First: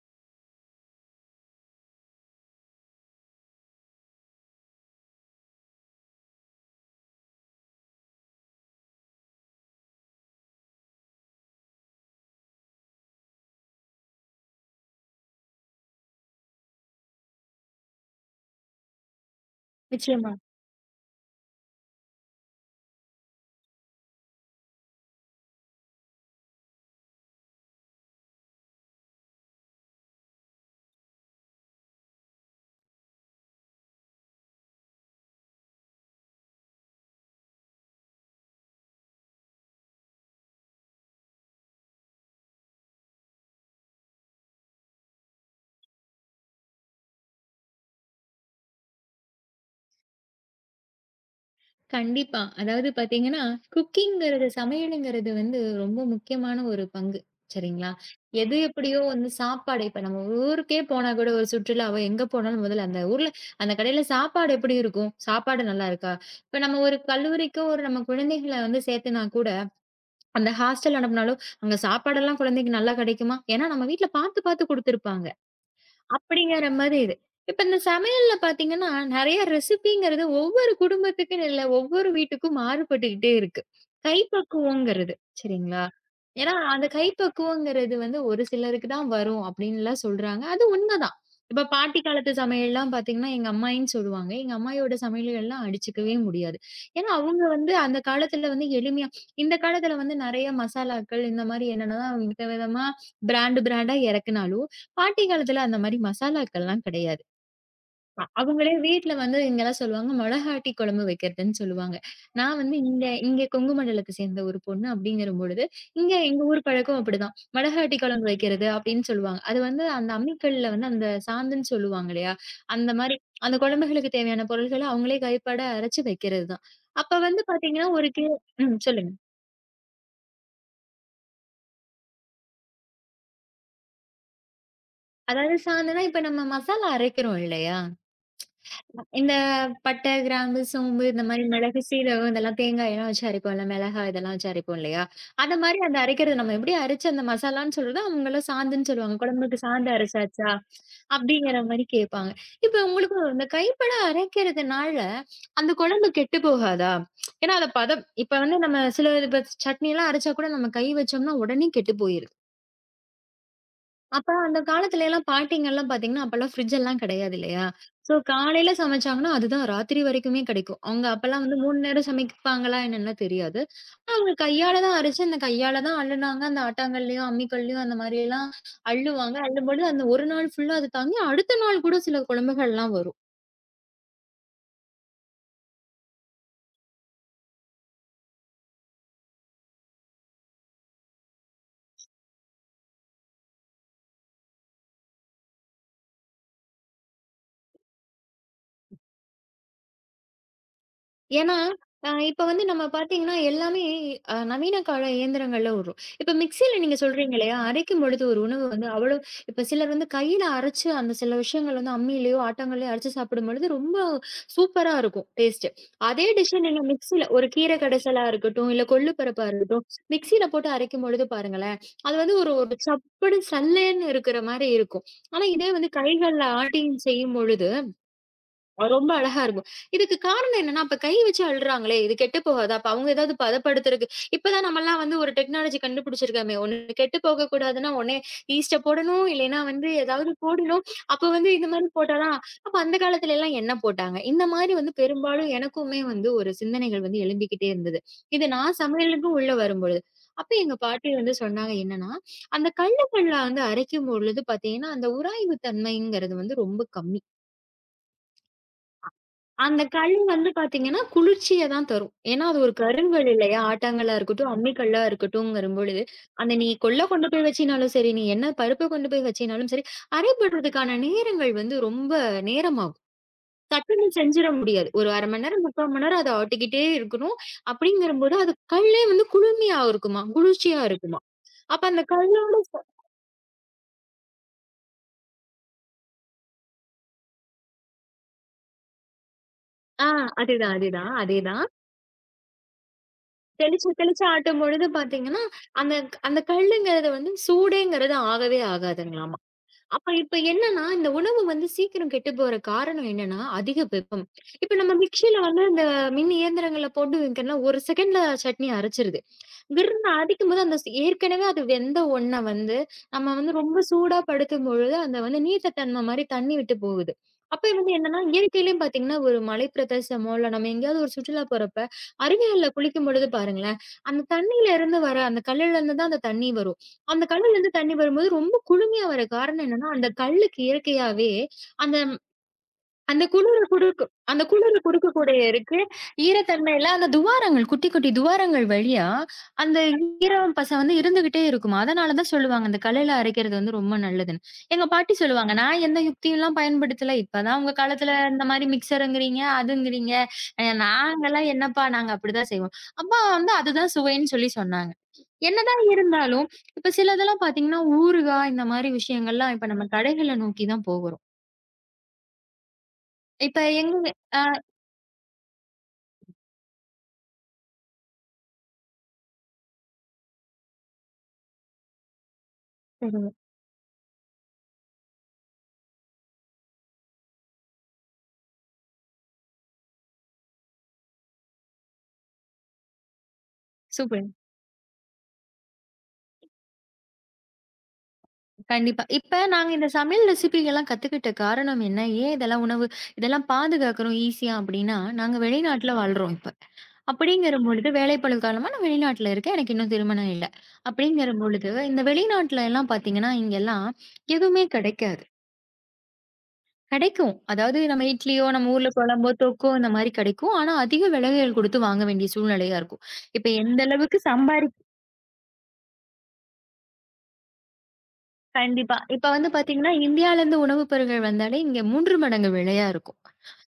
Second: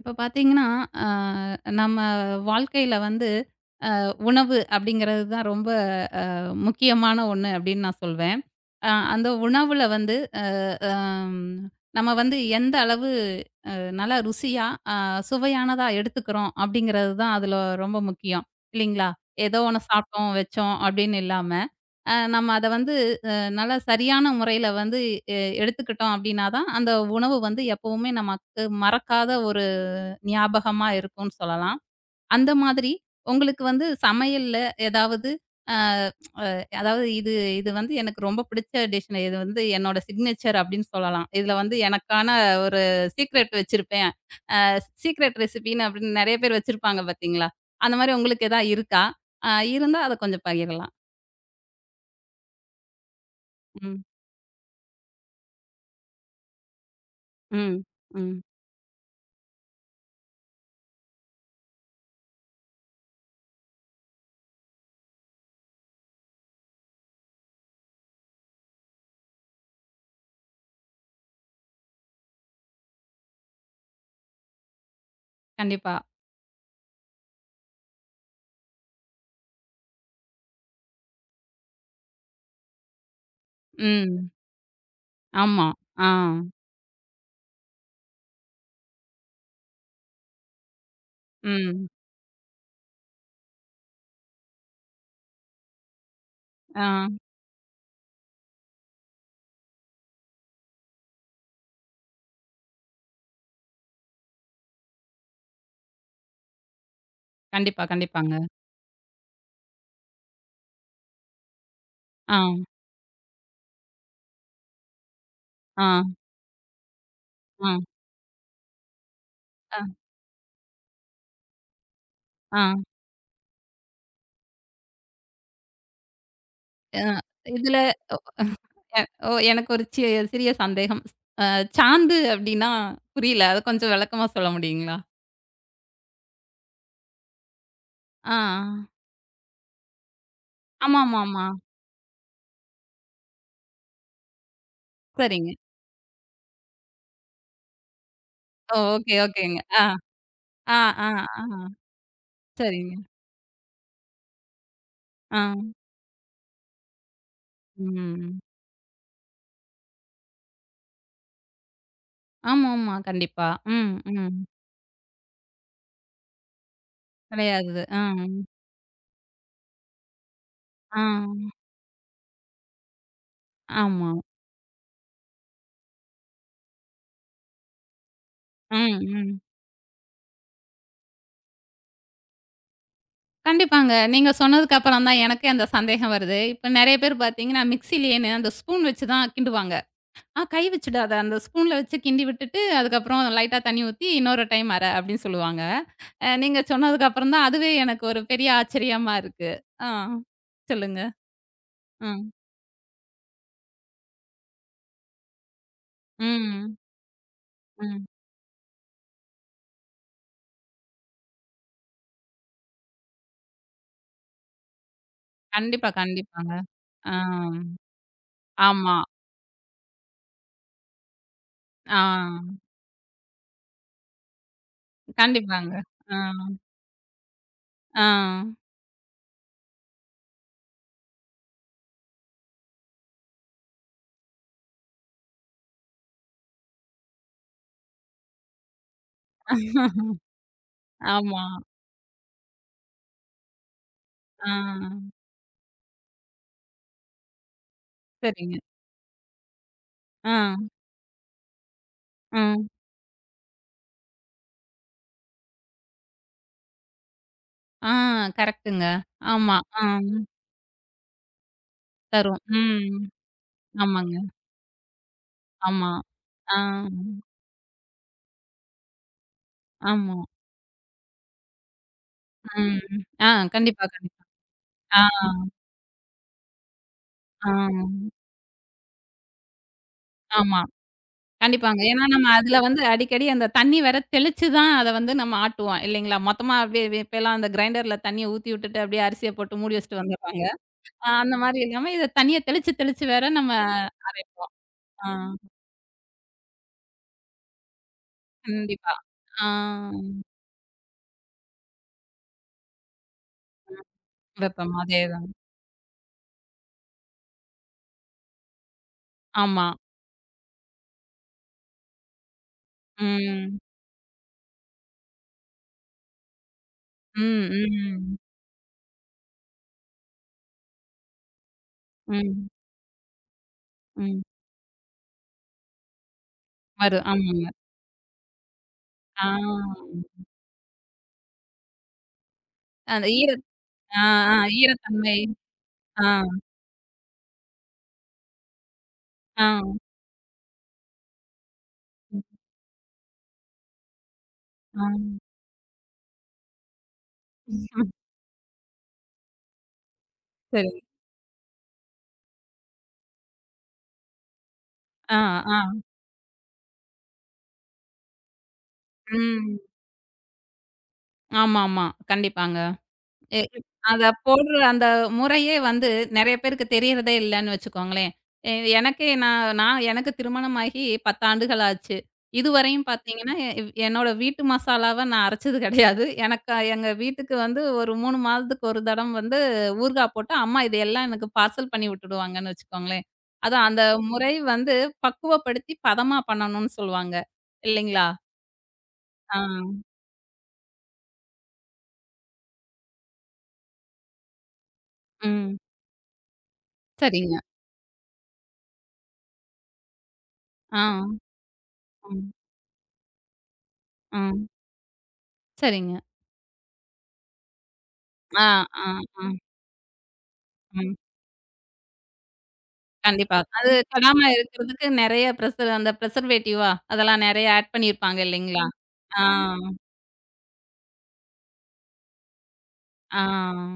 இப்ப பார்த்தீங்கன்னா, அ நம்ம வாழ்க்கையில வந்து உணவு அப்படிங்கிறது தான் ரொம்ப அ முக்கியமான ஒண்ணு அப்படின்னு நான் சொல்வேன். அந்த உணவுல வந்து அ அம் நம்ம வந்து எந்த அளவு நல்லா ருசியா, அ சுவையானதா எடுத்துக்கிறோம் அப்படிங்கிறது தான் அதுல ரொம்ப முக்கியம். இல்லைங்களா? ஏதோ ஒண்ணு சாப்பிட்டோம், நிச்சயமா. வச்சோம் அப்படின்னு இல்லாம, நம்ம அத வந்து அ நல்லா சரியான முறையில வந்து எ எடுத்துக்கிட்டோம் அப்படின்னா தான், அந்த உணவு வந்து எப்பவுமே நமக்கு மறக்காத ஒரு ஞாபகமா இருக்கும்னு சொல்லலாம். அந்த மாதிரி உங்களுக்கு வந்து சமையல்ல ஏதாவது அ அதாவது இது இது வந்து எனக்கு ரொம்ப பிடிச்ச டிஷ்னு. இது வந்து என்னோட சிக்னேச்சர் அப்படின்னு சொல்லலாம். இதுல வந்து எனக்கான ஒரு சீக்ரெட் வச்சிருப்பேன். அ சீக்ரெட் ரெசிபின்னு அப்படின்னு நெறைய பேர் வச்சிருப்பாங்க பார்த்தீங்களா? அந்த மாரி உங்களுக்கு ஏதா இருக்கா? அ இருந்தா அத கொஞ்சம் பகிரலாம். கண்டிப்பா. அதாவது பாத்தீங்கன்னா, ம். குக்கிங்ங்கிறது சமையலுங்கிறது வந்து ரொம்ப முக்கியமான ஒரு பங்கு. ம். சரிங்களா? ம். எது எப்படியோ வந்து சாப்பாடு இப்ப நம்ம ஊருக்கே போனா கூட ஒரு சுற்றுலாவோ எங்க போனாலும் முதல்ல அந்த ஊர்ல அந்த கடையில சாப்பாடு எப்படி இருக்கும்? சாப்பாடு நல்லா இருக்கா? இப்ப நம்ம ஒரு கல்லூரிக்கோ ஒரு நம்ம குழந்தைகள வந்து சேர்த்துனா கூட, அந்த ஹாஸ்டல் அனுப்புனாலும், அங்க சாப்பாடெல்லாம் குழந்தைக்கு நல்லா கிடைக்குமா? ஏன்னா நம்ம வீட்ல பாத்து பாத்து குடுத்துருப்பாங்க. கண்டிப்பா. அப்படிங்கிற மாதிரி இது. இப்ப இந்த சமையல்ல பார்த்தீங்கன்னா, நெறைய ரெசிபிங்கிறது ஒவ்வொரு குடும்பத்துக்குன்னு இல்ல, ஒவ்வொரு வீட்டுக்கும் மாறுபட்டுக்கிட்டே இருக்கு. ம். கைப்பக்குவங்கிறது. ஆமா. சரிங்களா? ஆ. ஏன்னா, அந்த கைப்பக்குவங்கிறது வந்து ஒரு சிலருக்கு தான் வரும் அப்படின்லாம் சொல்றாங்க. அது உண்மதான். இப்ப ம். பாட்டி காலத்து சமையல்லாம் பார்த்தீங்கன்னா, எங்க அம்மாயின்னு சொல்லுவாங்க. எங்க அம்மாயியோட சமையல்கள்லாம் அடிச்சுக்கவே முடியாது. ஏன்னா, ஆ. அவங்க வந்து அந்த காலத்துல வந்து எளிமையா இந்த காலத்துல வந்து நெறைய மசாலாக்கள் இந்த மாரி என்னென்னலாம் விதவிதமா பிராண்ட் பிராண்டா இறக்குனாலும், பாட்டி காலத்துல அந்த மாரி மசாலாக்கள்லாம் கிடையாது. கண்டிப்பா, கண்டிப்பாங்க. அவங்களே வீட்ல வந்து இங்கலாம் சொல்லுவாங்க, மொளகாட்டி குழம்பு வைக்கிறதுன்னு சொல்லுவாங்க. ஆ. நான் வந்து இங்க இங்க கொங்கு மண்டலத்த சேர்ந்த ஒரு பொண்ணு அப்படிங்கிறபொழுது, இங்க ஆ. எங்க ஊர் பழக்கம் அப்படிதான். ஆ. மொளகாட்டி குழம்பு வைக்கிறது அப்படின்னு சொல்லுவாங்க. அது அ. வந்து அந்த அம்மிக்கல்ல வந்து அந்த சாந்துன்னு சொல்லுவாங்க இல்லையா? ஆ. அந்த மாரி அந்த குழம்புகளுக்கு தேவையான பொருள்கள அவங்களே கைப்பட அரைச்சு வைக்கிறது தான். அ அப்ப வந்து இதுல பாத்தீங்கன்னா, ஒரு ஒ கே ம் எ சொல்லுங்க. ஓ எனக்கு ஒரு சிறிய சந்தேகம். அ சாந்து அப்டின்னா புரியல. அத கொஞ்சம் விளக்கமா சொல்ல முடியுங்களா? அதாவது சாந்துனா, இப்ப நம்ம மசாலா அரைக்கிறோம் இல்லையா? ஆ. இந்த பட்டை, கிராம்பு, சோம்பு இந்த மாரி ஆமாமாமா. மிளகு, சீரகம் இதெல்லாம் தேங்காயெல்லாம் வச்சு அரைப்போம்ல. மிளகாய் இதெல்லாம் வச்சு அரைப்போம் இல்லையா? சரிங்க. அந்த மாரி அந்த அரைக்கிறது நம்ம எப்படி அரைச்சு அந்த மசாலான்னு சொல்றதோ, அவங்கலாம் ஓ சாந்துன்னு ஓகே, சொல்லுவாங்க. ஓகேங்க. குழம்புக்கு ஆ, சாந்து அரைச்சாச்சா? ஆ, ஆ, ஆ. அப்படிங்கிற மாரி கேட்பாங்க. இப்ப சரிங்க. உங்களுக்கு இந்த கைப்பட அரைக்கிறதுனால, ஆ. அந்த குழம்பு கெட்டு போகாதா? ஏன்னா, அத பதம் இப்ப ம். வந்து நம்ம சில இப்ப சட்னிலாம் அரைச்சா கூட நம்ம கை வச்சோம்னா உடனே கெட்டு போயிரும். ஆமாமா. கண்டிப்பா. ம், அப்ப ம். அந்த காலத்துல எல்லாம் பாட்டிங்கலாம் பாத்தீங்கன்னா, அப்பலாம் ஃப்ரிட்ஜ் எல்லாம் கிடையாது இல்லையா? விளையாடுது. ஆ, ஸோ காலையில சமைச்சாங்கன்னா, அதுதான் ராத்திரி வரைக்குமே கிடைக்கும். ஆ. அவங்க அப்பலாம் வந்து 3 நேரம் சமைப்பாங்களா என்னன்னுலாம் தெரியாது. ஆமா. ஆனா அவங்க கையால தான் அரைச்சு, அந்த கையால தான் அள்ளுனாங்க. அந்த ஆட்டாங்கல்லையும், அம்மிக்கல்லையும் அந்த மாரியெல்லாம் ம், அள்ளுவாங்க. ம். அள்ளும்பொழுது அந்த ஒரு நாள் ஃபுல்லா அது தாங்கி, அடுத்த நாள் கூட சில குழம்புகள்லாம் வரும். கண்டிப்பாங்க. நீங்க சொன்னதுக்கு அப்புறம் தான் எனக்கே அந்த சந்தேகம் வருது. இப்ப நெறைய பேர் பார்த்தீங்கன்னா, மிக்ஸிலயே அந்த ஸ்பூன் வச்சு தான் கிண்டுவாங்க. ஆ கை வச்சுடாத. அந்த ஸ்பூன்ல வச்சு கிண்டி விட்டுட்டு, அதுக்கப்புறம் லைட்டா தண்ணி ஊத்தி, இன்னொரு டைம் அர அப்படின்னு சொல்லுவாங்க. நீங்க சொன்னதுக்கு அப்புறம் தான் அதுவே எனக்கு ஒரு பெரிய ஆச்சரியமா இருக்கு. ஆ. சொல்லுங்க. ஏன்னா, ம். இப்ப வந்து நம்ம பார்த்தீங்கன்னா, எல்லாமே நவீன கால இயந்திரங்கள்ல வரும். இப்ப ம். மிக்ஸியில நீங்க சொல்றீங்க இல்லையா? அரைக்கும் ம். பொழுது ஒரு உணவு வந்து அவ்வளோ இப்ப சிலர் வந்து கையில அரைச்சு அந்த சில விஷயங்கள் வந்து அம்மியிலயோ, ஆட்டாங்கல்லையோ அரைச்சு சாப்பிடும்பொழுது ரொம்ப சூப்பரா இருக்கும் டேஸ்ட்டு. கண்டிப்பா, அதே கண்டிப்பாங்க. டிஷ்ஷ நீங்க ஆ. மிக்ஸில ஒரு கீரை கடைசலா இருக்கட்டும், இல்ல ஆமா. கொள்ளு பருப்பா இருக்கட்டும், மிக்ஸியில போட்டு அரைக்கும் பொழுது பாருங்களேன், ஆ. அது வந்து ஒரு ஒரு சப்புன்னு சல்லேன்னு இருக்கிற மாரி இருக்கும். ஆனா கண்டிப்பாங்க. இதே வந்து ஆ. கைகள்ல ஆட்டி செய்யும்பொழுது, ஆ. ரொம்ப அழகா இருக்கும். இதுக்கு காரணம் என்னன்னா, அப்ப கை வச்சு அள்றாங்களே! இது கெட்டு போகாதா? அப்ப அவங்க ஏதாவது பதப்படுத்துறக்கு இப்பதான் நம்மலாம் வந்து ஒரு டெக்னாலஜி கண்டுபிடிச்சிருக்கோமே! ஒண்ணு கெட்டு போகக்கூடாதுன்னா, ஒண்ணே ஈஸ்ட்ட போடணும். இல்லைன்னா வந்து ஏதாவது போடணும். அப்ப ஆமா. வந்து இந்த மாரி போட்டாதான் அப்ப அந்த காலத்துல எல்லாம் என்ன போட்டாங்க? இந்த ஆ. மாரி வந்து பெரும்பாலும் எனக்குமே வந்து ஒரு சிந்தனைகள் வந்து எழும்பிக்கிட்டே இருந்தது. இது சரிங்க. நான் சமையலுக்கும் உள்ள வரும்பொழுது. ஆ. அப்ப எங்க பாட்டி வந்து சொன்னாங்க என்னன்னா, ம். அந்த கல்லுகள்ல வந்து அரைக்கும் பொழுது பார்த்தீங்கன்னா, அந்த உராய்வு தன்மைங்கிறது வந்து ரொம்ப கம்மி. ஆ கரெக்ட்டுங்க. ஆமா. ஆ. அந்த கல் வந்து பார்த்தீங்கன்னா, குளிர்ச்சிய தான் தரும். தரும். ஏன்னா, அது ஒரு ம். கருங்கல் இல்லையா? ஆட்டாங்கல்லா ஆமாங்க. இருக்கட்டும், அம்மி கல்லா ஆமா. இருக்கட்டும்ங்கரும்பொழுது, அந்த ஆ. நீ கொள்ள கொண்டு போய் வச்சினாலும் சரி, நீ என்ன பருப்ப கொண்டு போய் வச்சினாலும் சரி, ஆமா. அரைபடுறதுக்கான நேரங்கள் வந்து ரொம்ப நேரமாகும். ம். ஆ கண்டிப்பா, சட்டுன்னு கண்டிப்பா. செஞ்சிட முடியாது. ஆ, ஒரு ½ மணி நேரம், ¾ மணி நேரம் அத ஆட்டிக்கிட்டே இருக்கணும். ஆ. அப்படிங்கிறபோது, அது கல்லே வந்து குளுமையா இருக்குமாம். ஆமா. குளிர்ச்சியா இருக்குமாம். கண்டிப்பாங்க. அப்ப ஏன்னா அந்த நம்ம கல்லோட அதுல ச வந்து அடிக்கடி அந்த தண்ணி வேற தெளிச்சு தான் அத வந்து நம்ம ஆட்டுவோம் இல்லைங்களா? மொத்தமா அப்படியே இப்பலாம் அந்த கிரைண்டர்ல தண்ணிய ஊத்தி விட்டுட்டு அப்படியே அரிசிய போட்டு மூடி வச்சுட்டு ஆ வந்துடுறாங்க. அதுதான், அதுதான். அந்த மாரி அதேதான். இல்லாம இத தண்ணிய தெளிச்சு தெளிச்சு வேற நம்ம தெளிச்சு தெளிச்சு அரைப்போம். ஆட்டும் பொழுது ஆ பார்த்தீங்கன்னா, அந்த அந்த கல்லுங்கிறது வந்து சூடேங்கிறது ஆகவே கண்டிப்பா. ஆகாதுங்களாமா. ஆ அப்ப இப்ப என்னன்னா, இந்த உணவு வந்து சீக்கிரம் கெட்டு போற காரணம் என்னன்னா, அதிக வெப்பம். இப்ப வெப்பம் நம்ம அதேதாங்க. மிக்ஸியில வந்து இந்த மின் இயந்திரங்கள்ல போட்டு வைக்கிறோம்னா, 1 செகண்ட்ல சட்னி அரைச்சிருது. ஆமா. கிர்ன்னு அடிக்கும்போது அந்த ஸ் ஏற்கனவே அது வெந்த ஒண்ண வந்து, நம்ம வந்து ம். ரொம்ப சூடா படுத்தும்பொழுது, அந்த வந்து நீர்த்த தன்ம மாரி தண்ணி விட்டு போகுது. ம், அப்ப வந்து ம், என்னன்னா, இயற்கையிலயும் பார்த்தீங்கன்னா, ஒரு மலை பிரதேசமோ, இல்ல நம்ம எங்கேயாவது ஒரு சுற்றுலா போறப்ப, ம், அருவிகள்ல குளிக்கும்பொழுது பாருங்களேன், ம். அந்த தண்ணியில இருந்து வர அந்த கல்லுலருந்து தான் அந்த தண்ணி வரும். வரும். அந்த ஆமாங்க. கல்லுலருந்து தண்ணி வரும்போது ரொம்ப குளுமையா ஆ. வர காரணம் என்னன்னா, அந்த கல்லுக்கு இயற்கையாவே அந்த அந்த அந்த குளிர ஆ, குடுக்கும். ஆ அந்த குளிர ஈரத்தன்மை. குடுக்கக்கூடிய இருக்கு. ஆ, ஈரத்தன்மையில அந்த துவாரங்கள் குட்டி, குட்டி துவாரங்கள் வழியா ஆ. அந்த ஈரம் பச வந்து இருந்துகிட்டே இருக்குமா. அதனால ம். தான் சொல்லுவாங்க, அந்த கல்லுல அரைக்கிறது வந்து ரொம்ப நல்லதுன்னு. ஆ. எங்க பாட்டி சொல்லுவாங்க, நான் எந்த யுக்தியும்லாம் பயன்படுத்தல. இப்பதான் உங்க காலத்துல இந்த மாரி மிக்ஸருங்கிறீங்க, அதுங்கிறீங்க. சரிங்க. நாங்கலாம் என்னப்பா நாங்க அப்படிதான் செய்வோம். அம்மா வந்து அதுதான் சுவைன்னு சொல்லி சொன்னாங்க. ஆ, ஆ. என்னதான் இருந்தாலும், இப்ப சிலதெல்லாம் பாத்தீங்கன்னா, ஊறுகாய் இந்த மாரி விஷயங்கள்லாம் ம். இப்ப நம்ம கடைகள நோக்கி தான் போகுறோம். ஆமாமா. கண்டிப்பாங்க. எ இப்ப எங்க அத அ போடுற அந்த முறையே வந்து நெறைய பேருக்கு தெரியறதே இல்லன்னு வச்சுக்கோங்களேன். எ எனக்கே நான் நான் எனக்கு திருமணமாகி 10 ஆண்டுகள் ஆச்சு. இதுவரையும் பார்த்தீங்கன்னா, எ என்னோட வீட்டு மசாலாவ நான் அரைச்சது கிடையாது. எனக்கு எங்க வீட்டுக்கு வந்து ஒரு 3 மாதத்துக்கு ஒரு தடம் வந்து ஊறுகாய் போட்டா, அம்மா இது எல்லாம் எனக்கு பார்சல் பண்ணி விட்டுடுவாங்கன்னு வச்சுக்கோங்களேன். அதான் அந்த சூப்பர். முறை வந்து பக்குவப்படுத்தி பதமா பண்ணணும்னு சொல்லுவாங்க. இல்லைங்களா? கண்டிப்பா. ஆ. இப்ப நாங்க இந்த சமையல் ரெசிபிகள்லாம் கத்துக்கிட்ட காரணம் என்ன? ஏன் இதெல்லாம் உணவு இதெல்லாம் பாதுகாக்கிறோம் ஈஸியா அப்டின்னா, நாங்க ம். வெளிநாட்ல வாழ்றோம் இப்ப. சரிங்க. அப்படிங்கிற பொழுது வேலைப்பளு காரணமா நான் வெளிநாட்ல இருக்கேன். எனக்கு இன்னும் திருமணம் இல்ல. ஆ. அப்படிங்கிற பொழுது இந்த ம். வெளிநாட்ல எல்லாம் பார்த்தீங்கன்னா, இங்கெல்லாம் ம். எதுவுமே கிடைக்காது. சரிங்க. கிடைக்கும். அதாவது நம்ம ஆ, இட்லியோ, நம்ம ஆ, ஊர்ல ஆ, குழம்போ, தொக்கோ இந்த மாரி கிடைக்கும். ஆனா ம். அதிக விலைகள் குடுத்து வாங்க வேண்டிய சூழ்நிலையா இருக்கும். கண்டிப்பா. இப்ப அது எந்த கெடாம அளவுக்கு சம்பாரி இருக்கிறதுக்கு நெறைய ப்ரிசர் அந்த ப்ரிசர்வேட்டிவா அதெல்லாம் நெறைய ஆட் பண்ணியிருப்பாங்க இல்லைங்களா? கண்டிப்பா. ஆ, இப்ப வந்து பாத்தீங்கன்னா, இந்தியாலருந்து உணவு பொருள்கள் வந்தாலே இங்க 3 மடங்கு விலையா இருக்கும். ஆ.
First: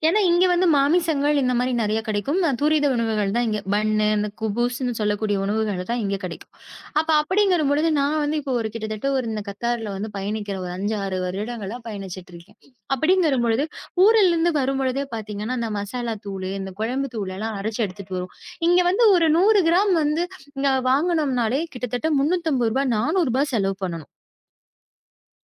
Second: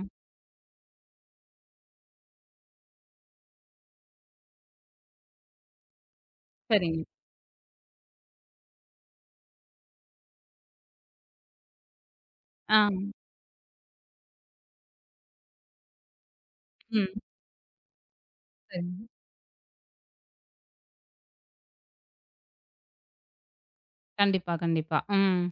ஏன்னா, இங்க வந்து மாமிசங்கள் இந்த மாரி நெறைய கிடைக்கும். துரித உணவுகள் தான் இங்க பன்னு, இந்த குபூஸ்ன்னு சொல்லக்கூடிய உணவுகள் தான் இங்க கிடைக்கும். சரிங்க. அப்ப அப்படிங்கிற பொழுது நான் வந்து இப்போ ஒரு கிட்டத்தட்ட ஒரு இந்த கத்தார்ல வந்து பயணிக்கிற ஒரு 5, 6 வருடங்களா பயணிச்சுட்டு இருக்கேன். ஆ, அப்படிங்கிற பொழுது, ஊரிலருந்து வரும்பொழுதே பாத்தீங்கன்னா, இந்த மசாலா தூளு, இந்த ம். குழம்பு தூளெல்லாம் அரைச்சு எடுத்துட்டு வருவோம். இங்க சரிங்க. வந்து ஒரு 100 கிராம் வந்து இங்க வாங்குனோம்னாலே கிட்டத்தட்ட ரூ. 350, ரூ. 400 செலவு பண்ணணும். கண்டிப்பா, கண்டிப்பா. ம்.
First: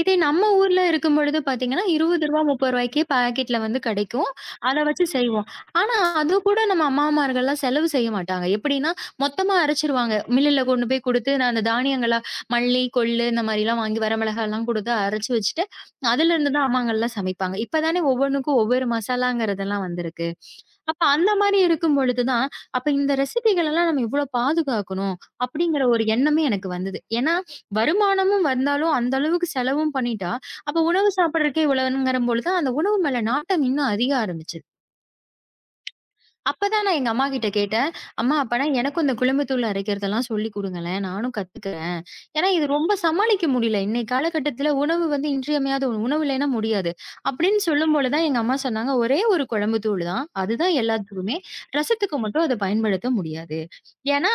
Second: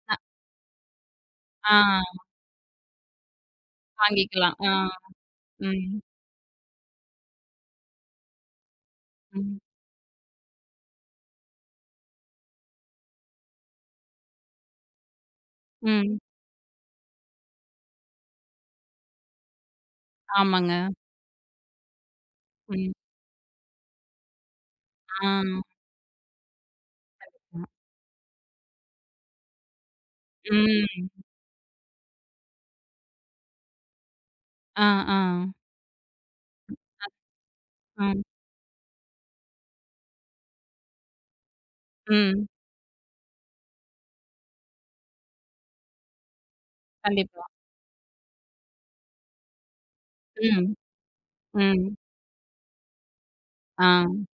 இதே நம்ம ஊர்ல இருக்கும் பொழுது ஆ பார்த்தீங்கன்னா, ரூ. 20, ரூ. 30க்கே பாக்கெட்ல வந்து கிடைக்கும். வாங்கிக்கலாம். ஆ, அத வச்சு செய்வோம். ஆனா, ம், அது கூட நம்ம அம்மாமார்கள்லாம் செலவு செய்ய மாட்டாங்க. எப்படின்னா, மொத்தமா ம், அரைச்சுருவாங்க. மில்லுல கொண்டு போய் குடுத்து, நான் அந்த தானியங்களா மல்லி, கொள்ளு இந்த மாரிலாம் வாங்கி வரமிளகாலாம் குடுத்து அரைச்சு வச்சுட்டு, ம். அதுலருந்து தான் அம்மாங்கள்லாம் சமைப்பாங்க. இப்ப தானே ஒவ்வொன்னுக்கும் ஒவ்வொரு மசாலாங்கிறதெல்லாம் வந்திருக்கு. ஆமாங்க. அப்ப அந்த மாரி இருக்கும் பொழுது தான், அப்ப ம். இந்த ரெசிபிகளெல்லாம் நம்ம இவ்ளோ பாதுகாக்கணும், ஆ, அப்படிங்கிற ஒரு எண்ணமே எனக்கு வந்தது. ஏன்னா, வருமானமும் வந்தாலும் அந்த அளவுக்கு செலவும் பண்ணிட்டா, அப்ப ம். உணவு சாப்பிடுறதுக்கே இவ்வளோங்கிற பொழுது, அந்த உணவு மேல நாட்டம் இன்னும் அதிக ஆரம்பிச்சது. ஆ, ஆ, அப்பதான் நான் எங்க அம்மாகிட்ட கேட்டேன். ம், "அம்மா அப்பனா எனக்கும் இந்த குழம்பு தூள் அரைக்கிறதெல்லாம் சொல்லிக் குடுங்களேன். நானும் கத்துக்கிறேன்." ம். ஏன்னா இது ரொம்ப சமாளிக்க முடியல. இன்னைய காலகட்டத்தில உணவு வந்து இன்றியமையாத ஒண்ணு. உணவு இல்லைன்னா முடியாது. கண்டிப்பா. அப்படின்னு சொல்லும்போது தான் எங்க அம்மா சொன்னாங்க, "ஒரே ஒரு குழம்பு தூள் தான். ம், அதுதான் எல்லாத்துக்குமே. ம். ரசத்துக்கு மட்டும் அத பயன்படுத்த முடியாது. ஆ, ஏன்னா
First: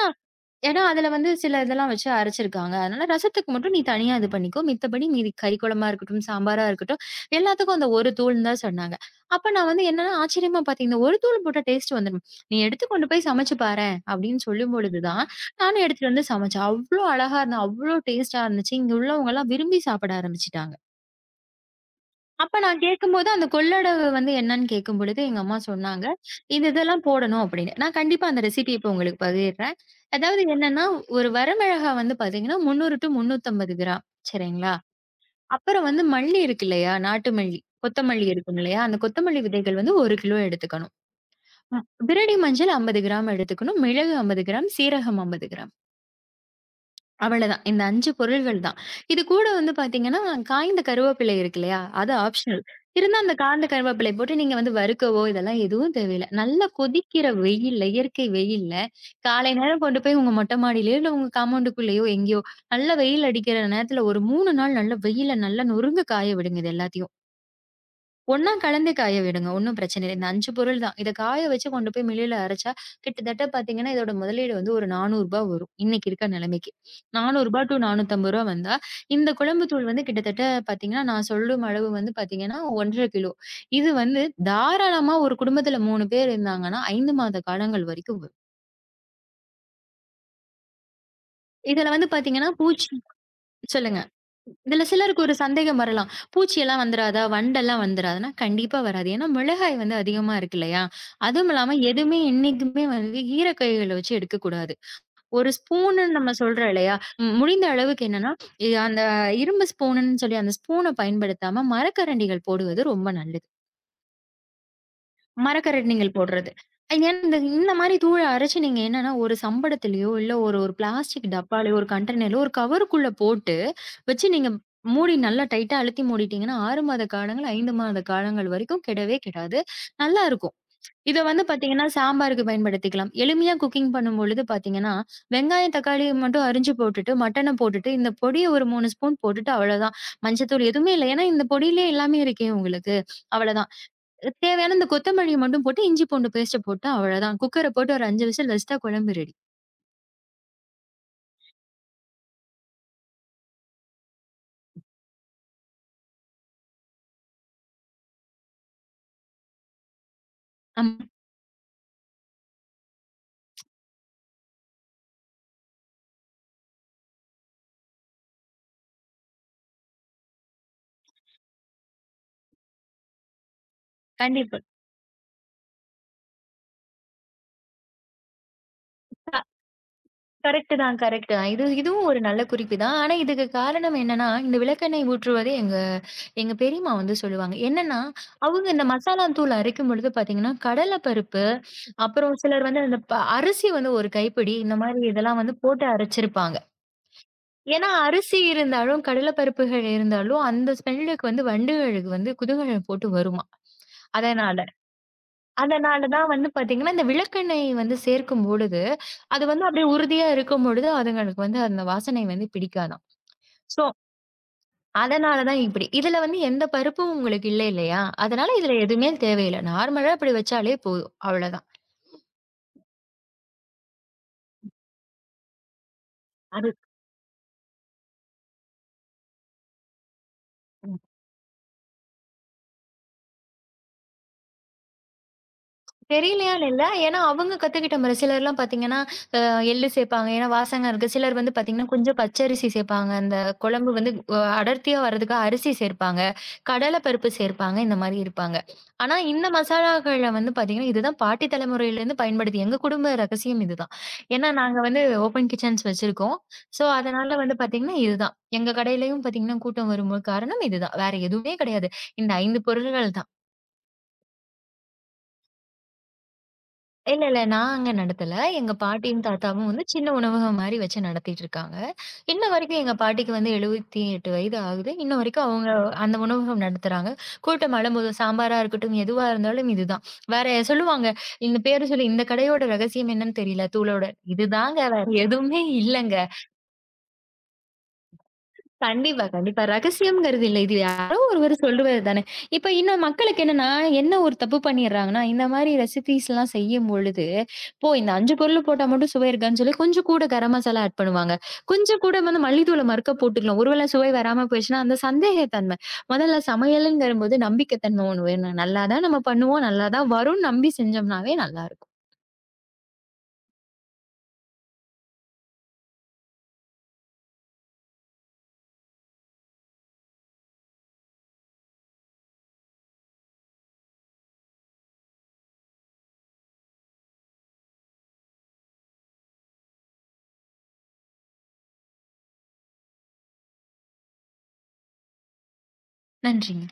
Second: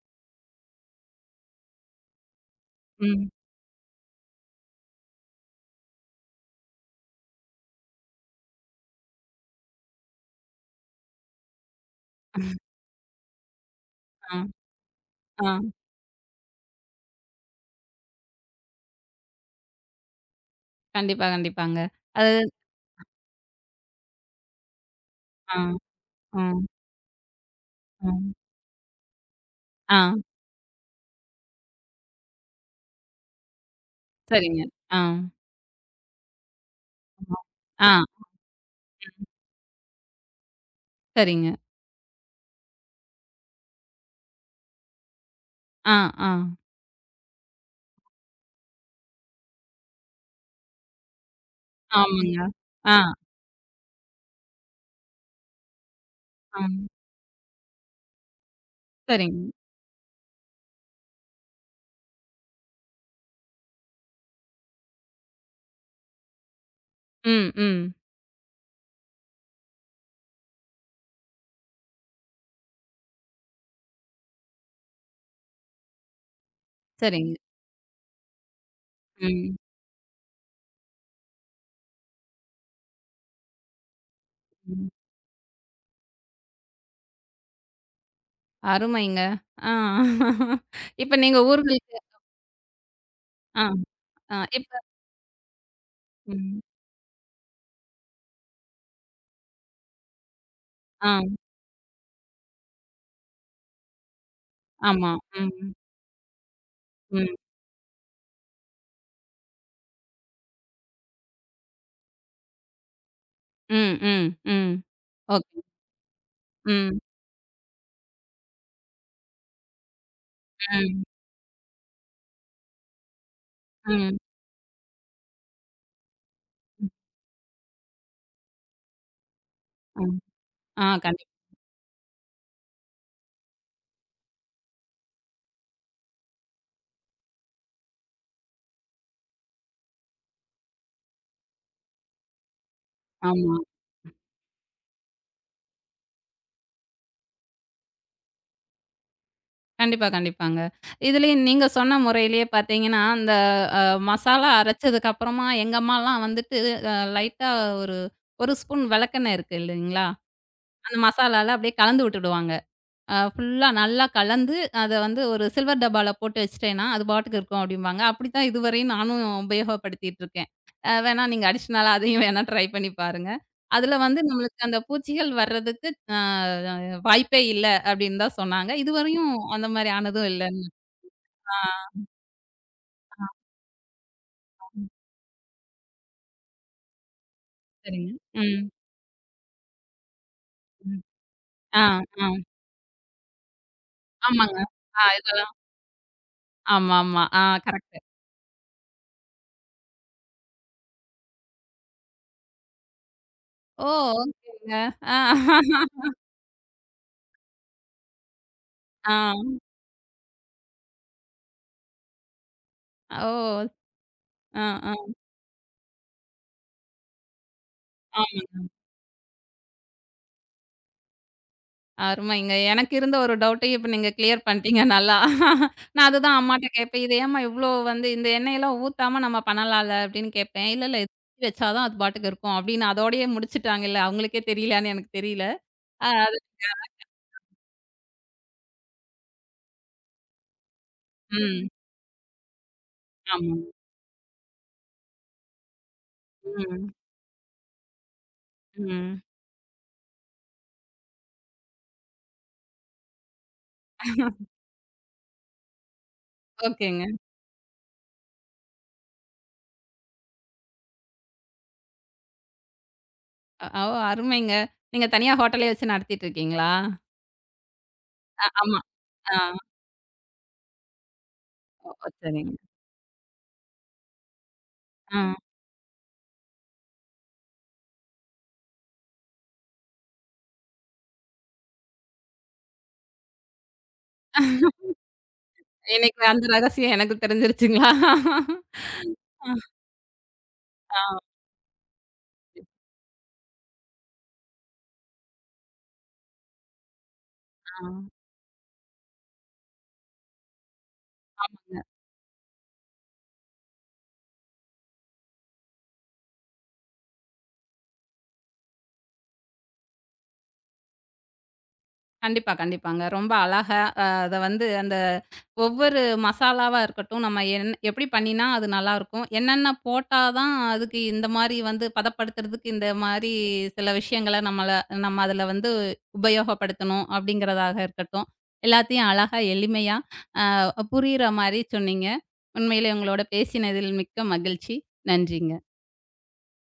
ஏன்னா, அதுல வந்து சில இதெல்லாம் வச்சு அரைச்சிருக்காங்க. அதனால ம். ரசத்துக்கு மட்டும் நீ தனியா இது பண்ணிக்கோ. மித்தபடி மீதி கறி குழம்பா இருக்கட்டும், சாம்பாரா இருக்கட்டும், எல்லாத்துக்கும் அந்த ஒரு தூள்ன்னு தான் சொன்னாங்க. அப்ப நான் வந்து என்னன்னா ஆச்சரியமா பார்த்தேன். இந்த ஒரு தூள் போட்டா டேஸ்ட் வந்துரும். "நீ எடுத்து கொண்டு போய் சமைச்சு பாரேன்" ஆ, அப்படின்னு சொல்லும்பொழுது தான், ஆ. நானும் எடுத்துட்டு வந்து சமைச்சேன். அவ்ளோ அழகா இருந்தது. அவ்ளோ டேஸ்ட்டா இருந்துச்சு. இங்க உள்ளவங்கலாம் விரும்பி சாப்பிட ஆரம்பிச்சுட்டாங்க. கண்டிப்பா, கண்டிப்பாங்க. அது அப்ப நான் கேட்கும்போது, அந்த கொள்ளடவு வந்து என்னன்னு கேட்கும்பொழுது, எங்க ஆ, அம்மா சொன்னாங்க. ஆ, "இது இதெல்லாம் போடணும்" அப்படின்னு. நான் ஆ, கண்டிப்பா அந்த ரெசிபிய இப்ப உங்களுக்கு பகிர்றேன். ஆ. அதாவது என்னன்னா, ஒரு வரமிளகா வந்து பார்த்தீங்கன்னா, 300 to 350 கிராம் சரிங்க. சரிங்களா? ஆ. அப்புறம் வந்து மல்லி இருக்கு இல்லையா? நாட்டு ஆமா. மல்லி, ஆ கொத்தமல்லி இருக்கும் இல்லையா? அந்த கொத்தமல்லி விதைகள் வந்து 1 கிலோ எடுத்துக்கணும். சரிங்க. ம், பிரடி மஞ்சள் 50 கிராம் எடுத்துக்கணும். மிளகு 50 கிராம், சீரகம் 50 கிராம். ஆ, ஆ. அவ்வளதான். இந்த 5 பொருள்கள் தான். இது கூட வந்து பார்த்தீங்கன்னா, காய்ந்த கருவேப்பிலை இருக்கு இல்லையா? அது ஆமாங்க. ஆப்ஷனல். ஆ, இருந்தா அந்த காய்ந்த கருவேப்பிலை போட்டு நீங்க வந்து வறுக்கவோ, இதெல்லாம் எதுவும் தேவையில்ல. ஆ. நல்லா கொதிக்கிற வெயில்ல, இயற்கை வெயில்ல, சரிங்க. காலை நேரம் கொண்டு போய் உங்க மொட்டை மாடியிலயோ, இல்ல உங்க காம்பவுண்டுக்குள்ளேயோ எங்கேயோ, நல்லா வெயில் அடிக்கிற நேரத்தில ஒரு 3 நாள் நல்ல வெயில்ல நல்லா நொறுங்க காய விடுங்க இது எல்லாத்தையும். ம், ம். ஒண்ணா கலந்து காய விடுங்க. ஒண்ணும் பிரச்சனை இல்ல. இந்த 5 பொருள் தான். இத காய வச்சு கொண்டு போய் மில்லுல அரைச்சா, கிட்டத்தட்ட பார்த்தீங்கன்னா, இதோட முதலீடு வந்து ஒரு ரூ. 400 வரும். இன்னைக்கு இருக்க நிலைமைக்கு. ரூ. சரிங்க. 400 டூ ரூ. 450 வந்தா, இந்த ம், குழம்பு தூள் வந்து கிட்டத்தட்ட பார்த்தீங்கன்னா, நான் சொல்லும் அளவு வந்து பார்த்தீங்கன்னா, 1 ½ கிலோ. இது வந்து ம். தாராளமா ஒரு குடும்பத்துல 3 பேர் இருந்தாங்கன்னா, 5 மாத காலங்கள் வரைக்கும் வரும். அருமைங்க. ஆ. இப்ப நீங்க இதுல ஊர்களுக்கு வந்து பார்த்தீங்கன்னா, பூச்சி ஆ, சொல்லுங்க. ஆ. இப்ப இதுல சிலருக்கு ஒரு சந்தேகம் வரலாம். ம். பூச்சியெல்லாம் வந்துராதா? வண்டெல்லாம் வந்துராதுன்னா, கண்டிப்பா வராது. ஏன்னா மிளகாய் வந்து அதிகமா இருக்கு இல்லையா? ஆ. அதுவும் இல்லாம எதுவுமே என்னைக்குமே வந்து ஈர கைகள வச்சு எடுக்கக்கூடாது. ஆமா. ஒரு ம், ம். ஸ்பூன்னு நம்ம சொல்றோம் இல்லையா? ம் முடிந்த அளவுக்கு என்னன்னா, அந்த இரும்பு ஸ்பூனுன்னு சொல்லி அந்த ஸ்பூன பயன்படுத்தாம மரக்கரண்டிகள் போடுவது ரொம்ப நல்லது. ம், ம், ம். ஓகே. மரக்கரட் நீங்கள் போடுறது. ம், ஏன்னா இந்த இந்த மாரி தூள அரைச்சு நீங்க என்னன்னா, ஒரு சம்படத்திலயோ, இல்ல ஒரு ஒரு ம், பிளாஸ்டிக் டப்பாலயோ, ஒரு கண்டெய்னர்லயோ, ஒரு கவருக்குள்ள போட்டு ம், வச்சு நீங்க மூடி நல்லா டைட்டா அழுத்தி மூடிட்டீங்கன்னா, 6 மாத காலங்கள், 5 மாத காலங்கள் வரைக்கும் கெடவே கெடாது. ம். நல்லாருக்கும். ஆ, ஆ. இத கண்டிப்பா. வந்து பார்த்தீங்கன்னா, சாம்பாருக்கு பயன்படுத்திக்கலாம். எளிமையா குக்கிங் பண்ணும்பொழுது பார்த்தீங்கன்னா, வெங்காயம், தக்காளி மட்டும் அரிஞ்சு போட்டுட்டு, மட்டன போட்டுட்டு, இந்த பொடிய ஒரு 3 ஸ்பூன் போட்டுட்டு அவ்வளதான். மஞ்சத்தூள் எதுவுமே இல்ல. ஏன்னா இந்த பொடியிலயே எல்லாமே இருக்கே உங்களுக்கு. ஆமா. அவ்வளதான். தேவையான இந்த கொத்தமல்லிய மட்டும் போட்டு, இஞ்சி பூண்டு பேஸ்ட்ட போட்டு அவ்வளதான். குக்கர போட்டு ஒரு 5 விசில் வச்சுட்டா குழம்பு ரெடி. கண்டிப்பா, கண்டிப்பாங்க. இதுலயும் நீங்க சொன்ன முறையிலேயே பார்த்தீங்கன்னா, அந்த அ மசாலா அரைச்சதுக்கு அப்புறமா எங்க அம்மாலாம் வந்துட்டு லைட்டா ஒரு 1 ஸ்பூன் விளக்கெண்ணெய் இருக்கு இல்லைங்களா? ஆமா. அந்த மசாலால அப்படியே கலந்து விட்டுடுவாங்க. ஃபுல்லா நல்லா கலந்து அத வந்து ஒரு சில்வர் டப்பால போட்டு வச்சுட்டேன்னா, அது பாட்டுக்கு இருக்கும் அப்படிம்பாங்க. அப்படித்தான் இதுவரையும் நானும் உபயோகப்படுத்திட்டு இருக்கேன். வேணா நீங்க அடிஷனலா அதையும் வேணா ட்ரை பண்ணி பாருங்க. அதுல வந்து கண்டிப்பா. நம்மளுக்கு அந்த பூச்சிகள் வர்றதுக்கு அ வாய்ப்பே இல்ல அப்படின்னு தான் சொன்னாங்க. இதுவரையும் அந்த மாரி ஆனதும் இல்ல. கரெக்ட்டு தான், கரெக்ட்டு தான். இது ஆ. இதுவும் ஒரு நல்ல குறிப்பு தான். ஆனா இதுக்கு காரணம் என்னன்னா, இந்த விளக்கெண்ணெய் ஊற்றுவதே எங்க எங்க பெரியம்மா வந்து சொல்லுவாங்க. என்னன்னா, சரிங்க. ம். அவங்க இந்த மசாலா தூள் அரைக்கும் பொழுது பார்த்தீங்கன்னா, கடல ம். பருப்பு, ஆ, ஆ. அப்புறம் சிலர் வந்து அந்த ப அரிசி வந்து ஒரு கைப்பிடி ஆமாங்க. இந்த ஆ மாரி இதெல்லாம் இதெல்லாம் வந்து போட்டு அரைச்சிருப்பாங்க. ஆமா, ஆமா. ஆ ஏன்னா, கரெக்ட்டு. அரிசி இருந்தாலும், கடல பருப்புகள் இருந்தாலும், அந்த ஸ்மெல்லுக்கு வந்து வண்டுகளுக்கு வந்து குதூகலம் போட்டு வருமாம். ஓ! அதனால ஓகேங்க. ஆ. அதனால தான் வந்து பார்த்தீங்கன்னா, இந்த விளக்கெண்ணெய் வந்து சேர்க்கும் பொழுது, ஆ. அது வந்து அப்படியே உறுதியா இருக்கும் பொழுது, அதுங்களுக்கு வந்து அந்த வாசனை வந்து பிடிக்காதாம். ஓ! ஸோ, ஆ, ஆ. அதனால தான் இப்படி. இதுல வந்து எந்த பருப்பும் உங்களுக்கு இல்ல இல்லையா? ஆமா. அதனால இதுல எதுவுமே தேவையில்ல. நார்மலா இப்படி வச்சாலே போதும். அவ்வளதான். அருமைங்க. எனக்கு இருந்த ஒரு டவுட்டையும் இப்ப நீங்க கிளியர் பண்ணிட்டீங்க நல்லா. நான் அதுதான் அம்மாட்ட கேட்பேன். "இது ஏம்மா இவ்ளோ வந்து இந்த எண்ணெயெல்லாம் ஊத்தாம நம்ம பண்ணலாம்ல?" அப்படின்னு கேட்பேன். "இல்ல, இல்ல. இது தூக்கி வச்சா தான் அது பாட்டுக்கு இருக்கும்." அப்படின்னு அதோடயே முடிச்சுட்டாங்கல்ல. அவங்களுக்கே தெரியலையான்னு எனக்கு தெரியல. அது தெரியலையான்னு இல்ல. ஏன்னா அவங்க கத்துக்கிட்ட முறை. சிலர்லாம் பார்த்தீங்கன்னா, அ எள்ளு சேப்பாங்க. ஏன்னா வாசகம் இருக்கு. சிலர் வந்து ம். பார்த்தீங்கன்னா, கொஞ்சம் பச்சரிசி சேப்பாங்க. அந்த ஆமாங்க. குழம்பு வந்து அடர்த்தியா வர்றதுக்கு அரிசி சேர்ப்பாங்க. ம். கடலை பருப்பு சேர்ப்பாங்க. இந்த மாரி இருப்பாங்க. ஆனா ம். இந்த மசாலாக்கள்ல வந்து பார்த்தீங்கன்னா, இதுதான் பாட்டி தலைமுறையிலேருந்து பயன்படுத்தி எங்க குடும்ப ரகசியம் இதுதான். ஏன்னா நாங்க வந்து ஓப்பன் கிச்சன்ஸ் வச்சிருக்கோம். ஸோ ஓகேங்க. அதனால வந்து பார்த்தீங்கன்னா, இதுதான். எங்க கடையிலயும் பார்த்தீங்கன்னா, கூட்டம் வரும் காரணம் இதுதான். வேற எதுவுமே கிடையாது. இந்த 5 பொருள்கள் தான். ஓ! அருமைங்க. நீங்க தனியா ஹோட்டலே வச்சு நடத்திட்டு இருக்கீங்களா? இல்ல, இல்ல. நான் அங்க நடத்தல. எங்க ஆமா. பாட்டியும், ஆ தாத்தாவும் வந்து சின்ன உணவகம் மாரி வச்சு நடத்திட்டு இருக்காங்க. ஓ இன்ன சரிங்க. வரைக்கும் எங்க பாட்டிக்கு வந்து 78 வயது ஆகுது. இன்ன ஆ வரைக்கும் அவங்க அந்த உணவகம் நடத்துறாங்க. கூட்டம் அழும்போது சாம்பாரா இருக்கட்டும், எதுவா இருந்தாலும் இதுதான். வேற சொல்லுவாங்க. இந்த பேரு சொல்லி இந்த கடையோட ரகசியம் என்னன்னு தெரியல. தூளோட. இதுதாங்க. வேற எதுவுமே இல்லங்க. இன்னைக்கு அந்த ரகசியம் எனக்கு தெரிஞ்சிருச்சுங்களா? கண்டிப்பா, ஆ கண்டிப்பா. ரகசியம்ங்கிறது இல்ல. இது ஆ யாரோ ஒருவர் சொல்லுவது தானே. இப்ப இன்னும் மக்களுக்கு என்னன்னா, என்ன ஒரு தப்பு பண்ணிர்றாங்கன்னா, இந்த மாரி ரெசிபீஸ்லாம் செய்யும்பொழுது, "போ ஆமாங்க. இந்த 5 பொருள் போட்டா மட்டும் சுவை இருக்கான்னு சொல்லி, கொஞ்சம் கூட கரம் மசாலா ஆட் பண்ணுவாங்க. கொஞ்சம் கூட வந்து மல்லித்தூள மறுக்கா போட்டுக்கலாம். ஒருவேளை சுவை வராம போயிருச்சுன்னா, அந்த சந்தேகத்தன்மை. முதல்ல சமையலுங்கிறபோது நம்பிக்கை தன்மை ஒண்ணு வேணும். நல்லா தான் நம்ம பண்ணுவோம். நல்லா தான் வரும்னு நம்பி செஞ்சோம்னாவே நல்லாருக்கும். கண்டிப்பா, கண்டிப்பாங்க. ரொம்ப அழகா அத வந்து அந்த ஒவ்வொரு மசாலாவா இருக்கட்டும், நம்ம என் எப்படி பண்ணினா அது நல்லாயிருக்கும். என்னென்ன போட்டா தான் அதுக்கு இந்த மாரி வந்து பதப்படுத்துறதுக்கு இந்த மாரி சில விஷயங்கள நம்மள நம்ம அதுல வந்து உபயோகப்படுத்தணும் அப்படிங்கிறதாக இருக்கட்டும். எல்லாத்தையும் அழகா எளிமையா புரியிற மாரி சொன்னீங்க. உண்மையிலே உங்களோட பேசினதில் மிக்க மகிழ்ச்சி. நன்றிங்க. நன்றிங்க.